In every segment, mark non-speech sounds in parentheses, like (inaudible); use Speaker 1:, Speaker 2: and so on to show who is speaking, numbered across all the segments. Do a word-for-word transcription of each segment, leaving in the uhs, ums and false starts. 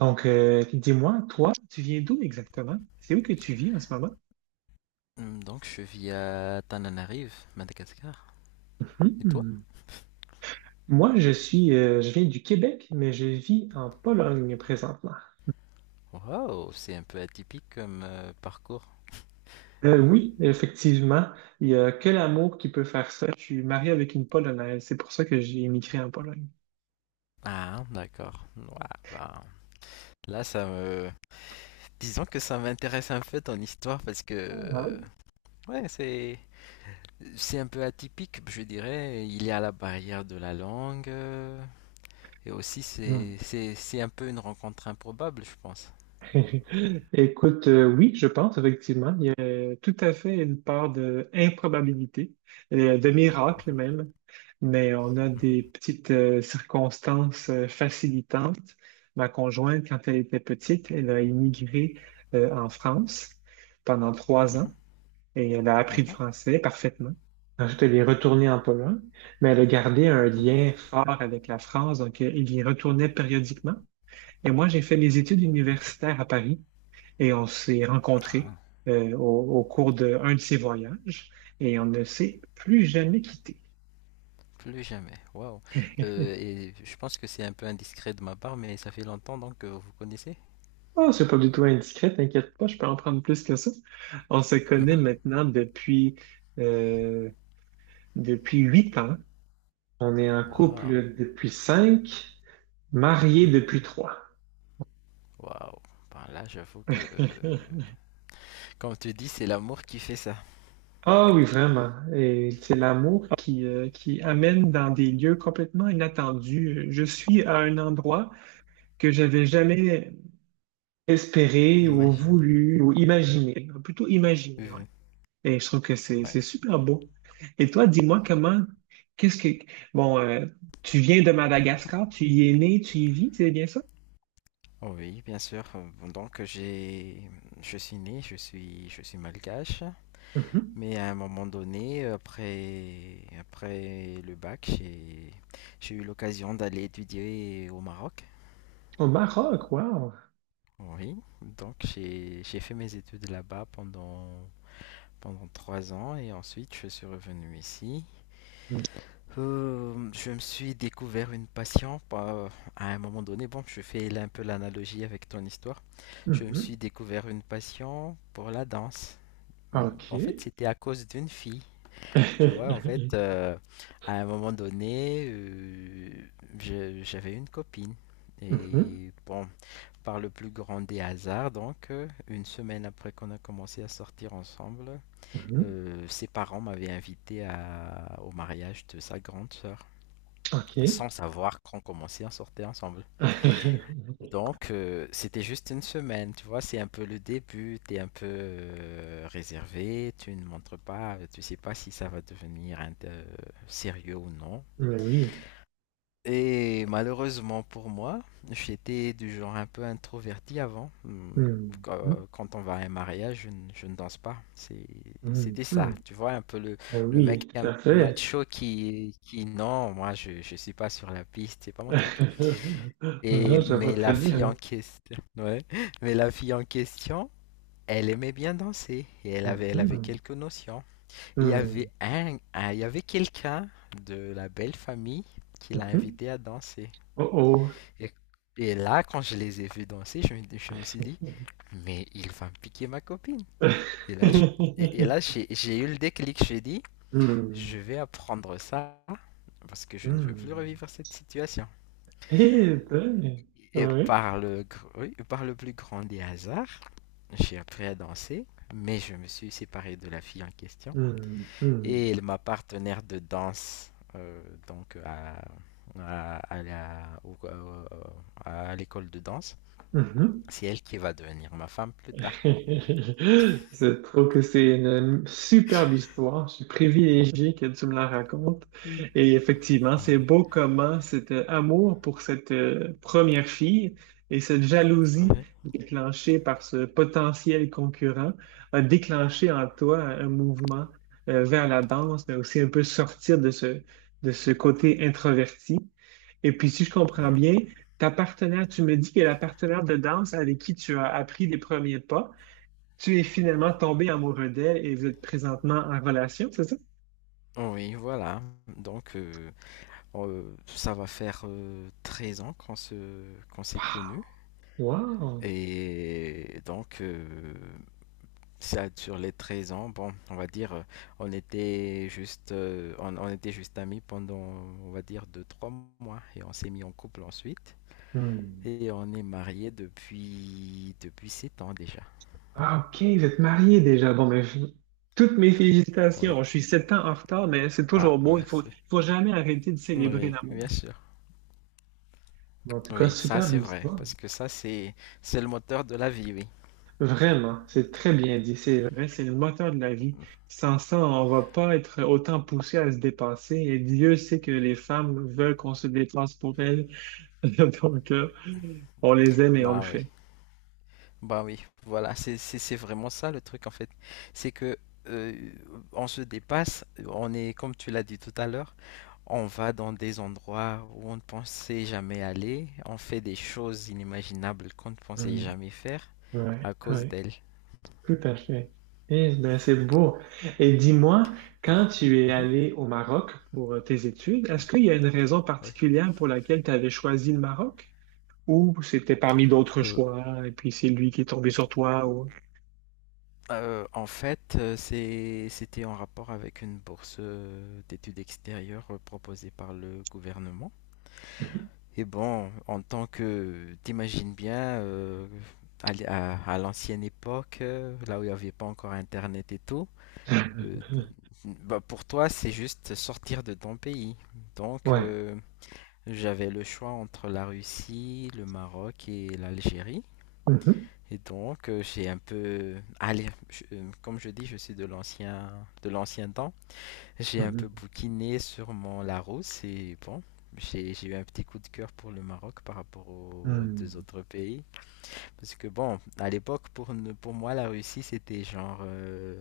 Speaker 1: Donc, euh, dis-moi, toi, tu viens d'où exactement? C'est où que tu vis en ce moment?
Speaker 2: Hmm, Donc je vis à Tananarive, Madagascar. Et toi?
Speaker 1: Hmm. Moi, je suis, euh, je viens du Québec, mais je vis en Pologne présentement.
Speaker 2: Wow, c'est un peu atypique comme euh, parcours.
Speaker 1: Euh, oui, effectivement, il n'y a que l'amour qui peut faire ça. Je suis marié avec une Polonaise, c'est pour ça que j'ai émigré en Pologne.
Speaker 2: Ah, d'accord. Ouais, bah, là, ça me... Disons que ça m'intéresse un peu ton histoire parce que...
Speaker 1: Ah
Speaker 2: euh,
Speaker 1: oui.
Speaker 2: Ouais, c'est... C'est un peu atypique, je dirais. Il y a la barrière de la langue. euh, Et aussi,
Speaker 1: Hmm.
Speaker 2: c'est... C'est c'est un peu une rencontre improbable, je pense.
Speaker 1: (laughs) Écoute, euh, oui, je pense effectivement, il y a tout à fait une part de improbabilité, euh, de miracle
Speaker 2: Mhm,
Speaker 1: même, mais on a des petites euh, circonstances euh, facilitantes. Ma conjointe, quand elle était petite, elle a immigré euh, en France pendant trois
Speaker 2: mhm,
Speaker 1: ans et elle a appris le
Speaker 2: mhm.
Speaker 1: français parfaitement. Ensuite, elle est retournée en Pologne, mais elle a gardé un lien fort avec la France, donc euh, elle y retournait périodiquement. Et moi, j'ai fait mes études universitaires à Paris et on s'est
Speaker 2: Ah.
Speaker 1: rencontrés euh, au, au cours d'un de ses voyages et on ne s'est plus jamais quittés.
Speaker 2: Plus jamais. Waouh. Euh, et je pense que c'est un peu indiscret de ma part, mais ça fait longtemps donc que vous connaissez?
Speaker 1: Oh, c'est pas du tout indiscret, t'inquiète pas, je peux en prendre plus que ça. On se connaît
Speaker 2: Mhm.
Speaker 1: maintenant depuis, euh, depuis huit ans. On est en
Speaker 2: Waouh.
Speaker 1: couple depuis cinq, mariés
Speaker 2: Mhm.
Speaker 1: depuis trois.
Speaker 2: Waouh. Ben là, j'avoue que
Speaker 1: (laughs)
Speaker 2: comme tu dis, c'est l'amour qui fait ça.
Speaker 1: Ah oui, vraiment. Et c'est l'amour qui, euh, qui amène dans des lieux complètement inattendus. Je suis à un endroit que j'avais jamais espéré ou
Speaker 2: Imagine.
Speaker 1: voulu ou imaginé, plutôt imaginé, ouais.
Speaker 2: Euh,
Speaker 1: Et je trouve que c'est
Speaker 2: ouais.
Speaker 1: c'est super beau. Et toi, dis-moi comment, qu'est-ce que, bon, euh, tu viens de Madagascar, tu y es né, tu y vis, c'est bien ça?
Speaker 2: Oh oui, bien sûr. Euh, bon, Donc j'ai, je suis né, je suis, je suis malgache.
Speaker 1: Mhm.
Speaker 2: Mais à un moment donné, après, après le bac, j'ai, j'ai eu l'occasion d'aller étudier au Maroc.
Speaker 1: Au Maroc, wow.
Speaker 2: Oui, donc j'ai j'ai fait mes études là-bas pendant pendant trois ans et ensuite je suis revenu ici. Euh, je me suis découvert une passion pas- à un moment donné. Bon, je fais là un peu l'analogie avec ton histoire. Je me suis
Speaker 1: Mhm.
Speaker 2: découvert une passion pour la danse. Mm, En fait,
Speaker 1: OK.
Speaker 2: c'était à cause d'une fille. Tu vois, en fait,
Speaker 1: (laughs)
Speaker 2: euh, à un moment donné, euh, je- j'avais une copine.
Speaker 1: Mhm.
Speaker 2: Et bon, par le plus grand des hasards, donc, euh, une semaine après qu'on a commencé à sortir ensemble,
Speaker 1: Mhm.
Speaker 2: euh, ses parents m'avaient invité à- au mariage de sa grande sœur,
Speaker 1: OK.
Speaker 2: sans savoir qu'on commençait à sortir ensemble.
Speaker 1: (laughs)
Speaker 2: Donc, euh, c'était juste une semaine, tu vois, c'est un peu le début, t'es un peu euh, réservé, tu ne montres pas, tu sais pas si ça va devenir un- euh, sérieux ou non.
Speaker 1: Mais oui.
Speaker 2: Et malheureusement pour moi, j'étais du genre un peu introverti avant. Hum,
Speaker 1: Mhm.
Speaker 2: Quand quand on va à un mariage, je, ne je ne danse pas. C'est- C'était
Speaker 1: Mhm.
Speaker 2: ça.
Speaker 1: Mhm.
Speaker 2: Tu vois, un peu le,
Speaker 1: Eh
Speaker 2: le mec
Speaker 1: oui, tout
Speaker 2: un
Speaker 1: à
Speaker 2: peu
Speaker 1: fait.
Speaker 2: macho qui, qui non, moi je ne suis pas sur la piste, c'est pas mon truc.
Speaker 1: (laughs)
Speaker 2: Et,
Speaker 1: Mhm, je vois
Speaker 2: mais
Speaker 1: très
Speaker 2: la fille
Speaker 1: bien.
Speaker 2: en question, (laughs) ouais, mais la fille en question, elle aimait bien danser et elle avait, elle avait
Speaker 1: Mhm.
Speaker 2: quelques notions. Il y
Speaker 1: Hmm.
Speaker 2: avait un, un- il y avait quelqu'un de la belle famille qui l'a
Speaker 1: Mhm.
Speaker 2: invitée à danser.
Speaker 1: Oh oh.
Speaker 2: Et, et là, quand je les ai vus danser, je me, je me suis dit, mais il va me piquer ma copine. Et là, je- et, et là
Speaker 1: (laughs)
Speaker 2: j'ai j'ai eu le déclic, j'ai dit,
Speaker 1: Hmm.
Speaker 2: je vais apprendre ça parce que je ne veux plus
Speaker 1: Hmm.
Speaker 2: revivre cette situation.
Speaker 1: Eh ben,
Speaker 2: Et
Speaker 1: ouais.
Speaker 2: par le, gr- oui, par le plus grand des hasards, j'ai appris à danser, mais je me suis séparé de la fille en question.
Speaker 1: Hmm. Hmm.
Speaker 2: Et elle- ma partenaire de danse, euh, donc à, à, à la- au- au- à l'école de danse,
Speaker 1: Mhm.
Speaker 2: c'est elle qui va devenir ma femme plus
Speaker 1: (laughs)
Speaker 2: tard.
Speaker 1: Je trouve que c'est une superbe histoire. Je suis privilégié que tu me la racontes.
Speaker 2: Hmm.
Speaker 1: Et effectivement, c'est
Speaker 2: Ouais.
Speaker 1: beau comment cet euh, amour pour cette euh, première fille et cette jalousie
Speaker 2: Ouais.
Speaker 1: déclenchée par ce potentiel concurrent a déclenché en toi un mouvement euh, vers la danse, mais aussi un peu sortir de ce, de ce côté introverti. Et puis, si je comprends
Speaker 2: Ouais.
Speaker 1: bien, ta partenaire, tu me dis que la partenaire de danse avec qui tu as appris les premiers pas, tu es finalement tombé amoureux d'elle et vous êtes présentement en relation, c'est ça?
Speaker 2: Oui, voilà. Donc, euh, euh, ça va faire euh, treize ans qu'on se, qu'on s'est connus.
Speaker 1: Wow!
Speaker 2: Et donc, euh, ça, sur les treize ans, bon, on va dire, euh, on était juste, euh, on, on était juste amis pendant, on va dire, deux trois mois. Et on s'est mis en couple ensuite.
Speaker 1: Hmm.
Speaker 2: Et on est mariés depuis, depuis sept ans déjà.
Speaker 1: Ah, OK, vous êtes mariés déjà. Bon, mais je- toutes mes
Speaker 2: Oui.
Speaker 1: félicitations. Je suis sept ans en retard, mais c'est
Speaker 2: Ah,
Speaker 1: toujours beau. Il faut, il
Speaker 2: merci.
Speaker 1: faut jamais arrêter de célébrer
Speaker 2: Oui,
Speaker 1: l'amour.
Speaker 2: bien sûr.
Speaker 1: En tout cas,
Speaker 2: Oui, ça
Speaker 1: superbe
Speaker 2: c'est vrai,
Speaker 1: histoire.
Speaker 2: parce que ça c'est c'est le moteur de la vie, oui.
Speaker 1: Vraiment, c'est très bien dit. C'est vrai, c'est le moteur de la vie. Sans ça, on va pas être autant poussé à se dépasser. Et Dieu sait que les femmes veulent qu'on se dépasse pour elles. (laughs) Donc, euh, on les aime et on le
Speaker 2: Bah oui,
Speaker 1: fait.
Speaker 2: bah oui, voilà, c'est c'est c'est vraiment ça le truc en fait. C'est que euh, on se dépasse, on est comme tu l'as dit tout à l'heure, on va dans des endroits où on ne pensait jamais aller, on fait des choses inimaginables qu'on ne pensait
Speaker 1: Mm,
Speaker 2: jamais faire
Speaker 1: ouais,
Speaker 2: à cause
Speaker 1: ouais,
Speaker 2: d'elle.
Speaker 1: tout à fait. Eh ben, c'est beau. Et dis-moi, quand tu es
Speaker 2: (laughs)
Speaker 1: allé au Maroc pour euh, tes études, est-ce qu'il y a une raison particulière pour laquelle tu avais choisi le Maroc? Ou c'était parmi d'autres
Speaker 2: Mhm, oui.
Speaker 1: choix, et puis c'est lui qui est tombé sur toi. Ou...
Speaker 2: Heu, en fait, heu, c'est c'était en rapport avec une bourse, heu, d'études extérieures, heu, proposée par le gouvernement et bon, en tant que t'imagines bien, heu, à l'é à à l'ancienne époque, heu, là où il n'y avait pas encore internet et tout, heu,
Speaker 1: (laughs)
Speaker 2: bah, pour toi, c'est juste sortir de ton pays. Donc
Speaker 1: Ouais.
Speaker 2: heu, j'avais le choix entre la Russie, le Maroc et l'Algérie.
Speaker 1: Mhm,
Speaker 2: Et donc, euh, j'ai un peu, allez, je- euh, comme je dis, je suis de l'ancien, de l'ancien temps. J'ai un peu
Speaker 1: mhm,
Speaker 2: bouquiné sur mon Larousse et bon, j'ai, j'ai eu un petit coup de cœur pour le Maroc par rapport aux deux
Speaker 1: mhm.
Speaker 2: autres pays. Parce que bon, à l'époque, pour, ne- pour moi, la Russie, c'était genre, euh,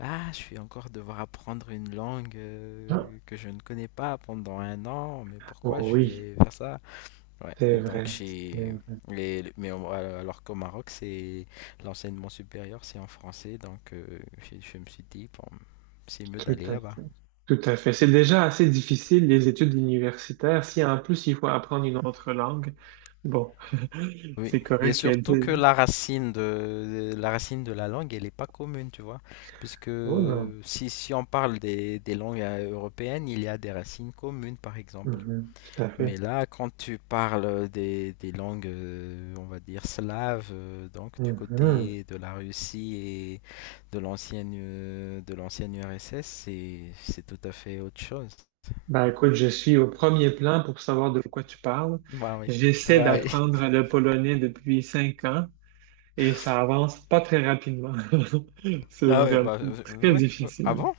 Speaker 2: ah, je vais encore devoir apprendre une langue
Speaker 1: Ah,
Speaker 2: euh, que je ne connais pas pendant un an, mais
Speaker 1: oh
Speaker 2: pourquoi je
Speaker 1: oui,
Speaker 2: vais faire ça? Ouais,
Speaker 1: c'est
Speaker 2: et donc
Speaker 1: vrai. C'est
Speaker 2: chez
Speaker 1: vrai.
Speaker 2: les, mais au- alors qu'au Maroc, c'est l'enseignement supérieur, c'est en français, donc euh, je, je me suis dit bon, c'est mieux
Speaker 1: Tout
Speaker 2: d'aller
Speaker 1: à
Speaker 2: là-bas.
Speaker 1: fait. Tout à fait. C'est déjà assez difficile, les études universitaires. Si en plus il faut apprendre une autre langue, bon,
Speaker 2: Oui,
Speaker 1: c'est
Speaker 2: et
Speaker 1: correct qu'elle
Speaker 2: surtout
Speaker 1: dise.
Speaker 2: que la racine de, de- la racine de la langue, elle n'est pas commune, tu vois, puisque
Speaker 1: Oh non.
Speaker 2: si, si on parle des, des langues euh, européennes, il y a des racines communes, par exemple.
Speaker 1: Mhm, tout à
Speaker 2: Mais
Speaker 1: fait.
Speaker 2: là, quand tu parles des, des langues, euh, on va dire slaves, euh, donc du
Speaker 1: Mhm.
Speaker 2: côté de la Russie et de l'ancienne euh, de l'ancienne U R S S, c'est c'est tout à fait autre chose.
Speaker 1: Ben écoute, je suis au premier plan pour savoir de quoi tu parles.
Speaker 2: Bah oui,
Speaker 1: J'essaie
Speaker 2: bah oui, (laughs)
Speaker 1: d'apprendre le polonais depuis cinq ans. Et ça avance pas très rapidement. (laughs) C'est
Speaker 2: ah oui,
Speaker 1: vraiment
Speaker 2: bah, euh,
Speaker 1: très
Speaker 2: oui. Oui. Ah
Speaker 1: difficile.
Speaker 2: bon?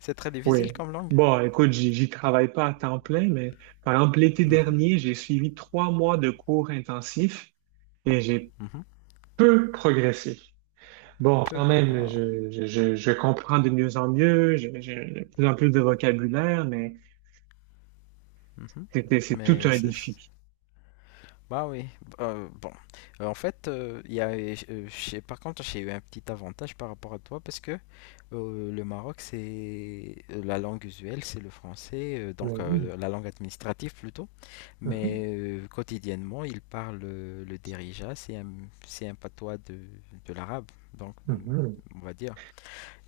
Speaker 2: C'est très difficile
Speaker 1: Oui.
Speaker 2: comme langue.
Speaker 1: Bon, écoute, j'y j'y travaille pas à temps plein, mais par exemple, l'été
Speaker 2: Mhm,
Speaker 1: dernier, j'ai suivi trois mois de cours intensifs et j'ai
Speaker 2: mhm.
Speaker 1: peu progressé. Bon,
Speaker 2: Peu,
Speaker 1: quand même,
Speaker 2: waouh.
Speaker 1: je, je, je, je comprends de mieux en mieux, je- j'ai de plus en plus de vocabulaire, mais
Speaker 2: Mhm.
Speaker 1: c'était, c'est tout
Speaker 2: Mais
Speaker 1: un défi.
Speaker 2: c'est Bah oui, euh, bon. Euh, en fait, euh, il y a, euh, j'ai- par contre, j'ai eu un petit avantage par rapport à toi parce que euh, le Maroc, c'est euh, la langue usuelle, c'est le français, euh, donc
Speaker 1: Mais oui.
Speaker 2: euh, la langue administrative plutôt.
Speaker 1: Mhm.
Speaker 2: Mais euh, quotidiennement, ils parlent euh, le derija, c'est un, c'est un patois de, de l'arabe, donc euh,
Speaker 1: Mhm.
Speaker 2: on va dire.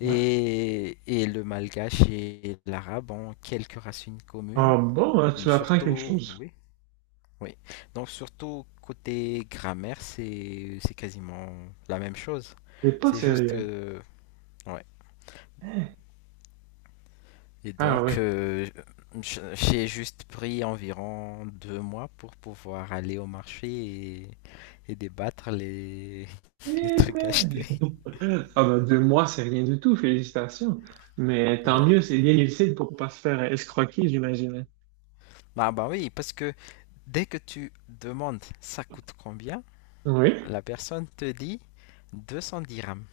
Speaker 1: Ouais.
Speaker 2: et le malgache et l'arabe ont quelques racines communes,
Speaker 1: Ah bon, hein, tu m'apprends quelque
Speaker 2: surtout,
Speaker 1: chose.
Speaker 2: oui. Oui. Donc surtout côté grammaire, c'est c'est quasiment la même chose.
Speaker 1: T'es pas
Speaker 2: C'est juste
Speaker 1: sérieux.
Speaker 2: euh, ouais. Et
Speaker 1: Ah
Speaker 2: donc
Speaker 1: oui.
Speaker 2: euh, j- j'ai juste pris environ deux mois pour pouvoir aller au marché et, et débattre les (laughs) les trucs achetés.
Speaker 1: Ah ben, deux mois, c'est rien du tout, félicitations. Mais tant
Speaker 2: Ouais.
Speaker 1: mieux, c'est bien lucide pour pas se faire escroquer, j'imagine.
Speaker 2: Bah bah oui, parce que dès que tu demandes ça coûte combien,
Speaker 1: Oui.
Speaker 2: la personne te dit deux cent dix dirhams.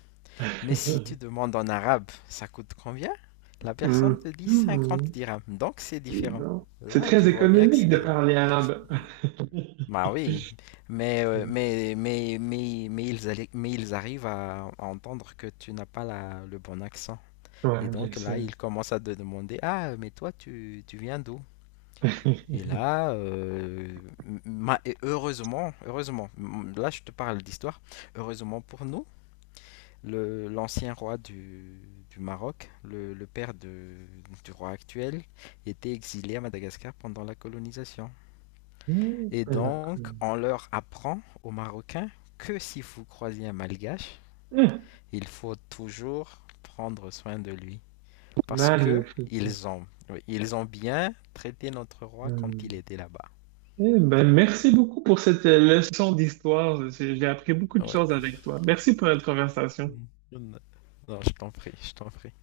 Speaker 2: Mais si tu
Speaker 1: (laughs)
Speaker 2: demandes en arabe, ça coûte combien? La
Speaker 1: Hmm.
Speaker 2: personne te dit cinquante
Speaker 1: Hmm.
Speaker 2: dirhams, donc c'est
Speaker 1: Dis
Speaker 2: différent.
Speaker 1: donc. C'est
Speaker 2: Là, tu
Speaker 1: très
Speaker 2: vois bien que
Speaker 1: économique de
Speaker 2: c'est...
Speaker 1: parler arabe. (laughs)
Speaker 2: Bah oui, mais, euh, mais, mais, mais, mais, ils, alli- mais ils arrivent à entendre que tu n'as pas la- le bon accent. Et
Speaker 1: Ouais, bien
Speaker 2: donc là,
Speaker 1: sûr.
Speaker 2: ils commencent à te demander, ah, mais toi, tu, tu viens d'où? Et
Speaker 1: (laughs)
Speaker 2: là, euh, ma- et heureusement, heureusement, m- là je te parle d'histoire, heureusement pour nous, le- l'ancien roi du, du Maroc, le, le père de- du roi actuel, était exilé à Madagascar pendant la colonisation.
Speaker 1: Hmm,
Speaker 2: Et donc, on leur apprend aux Marocains que si vous croisez un Malgache,
Speaker 1: hmm,
Speaker 2: il faut toujours prendre soin de lui. Parce que
Speaker 1: magnifique.
Speaker 2: ils ont, oui, ils ont bien traité notre roi quand il
Speaker 1: Hmm.
Speaker 2: était là-bas.
Speaker 1: Eh ben, merci beaucoup pour cette euh, leçon d'histoire. J'ai j'ai appris beaucoup de choses
Speaker 2: Oui.
Speaker 1: avec toi. Merci pour notre conversation.
Speaker 2: Mm. Non, je t'en prie, je t'en prie.